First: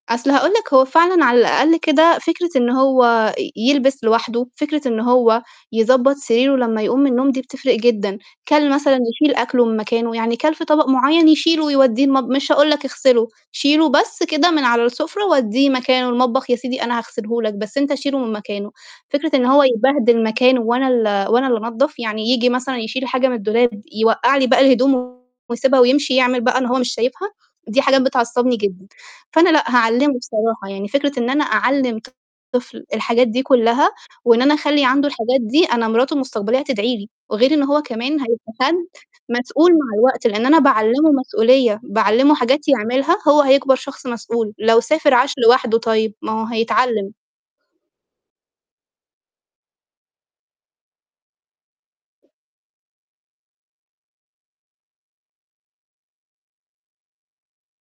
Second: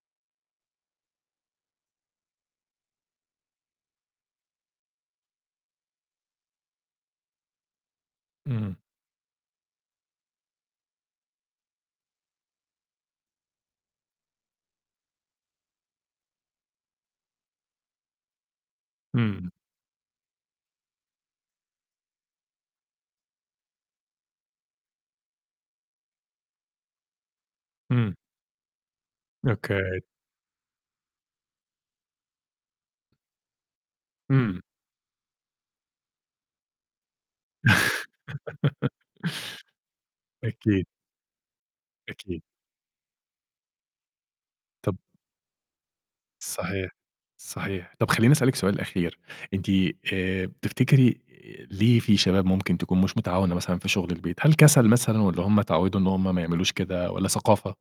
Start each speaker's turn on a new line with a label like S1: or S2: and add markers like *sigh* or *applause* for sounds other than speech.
S1: أصل هاقول لك هو فعلًا على الأقل كده، فكرة إن هو ي يلبس لوحدُه، فكرة إن هو يضبّط سريره لمّا يقوم من النوم دي بتفرِق جدًا، كَلْ
S2: إمم.
S1: مثلًا يشيل أكلُه من مكانه، يعني كَلْ في طبق معيّن يشيله ويوديه المطب مش هاقول لك اغسله، شيلُه بس كده من على السُفْرة، ودّيه مكانه المطبخ يا سيدي أنا هاغسله لك، بس أنت شيلُه من مكانه، فكرة إن
S2: إمم.
S1: هو يبهدل مكانُه وأنا ال وأنا اللي أنضَّف، يعني ييجي مثلًا يشيل حاجة من الدولاب، يوقّع لي باقي الهدوم، ويسيبها ويمشي، يعمل بقى إن هو مش شايفها! دي حاجات
S2: إمم.
S1: بتعصّبني جدًا، فأنا لأ،
S2: أوكي.
S1: هاعلّمه بصراحة، يعني فكرة إن أنا أعلم طفل الحاجات دي كلّها، وإن أنا
S2: إمم.
S1: أخلِّي عنده الحاجات دي، أنا مراتُه المستقبلية هتدعي لي، وغير إن هو كمان هيبقى حد مسؤول مع
S2: *laughs*
S1: الوقت، لإن أنا
S2: أكيد.
S1: باعلمه مسؤولية، باعلمه
S2: أكيد.
S1: حاجات يعملها، هو هيكبر شخص مسؤول، لو
S2: طَب
S1: سافر، عاش لوحدُه طيب، ما هو
S2: صحيح،
S1: هيتعلم.
S2: صحيح، طَب خليني أسألِك سؤال أخير، أنتِ آآ، بتفتكري ليه في شباب ممكن تكون مش متعاونة مثلًا في شغل البيت؟ هل كَسَل مثلًا، والَّا هُم إتعودوا إن هُم ما يعملوش كده، والَّا ثقافة؟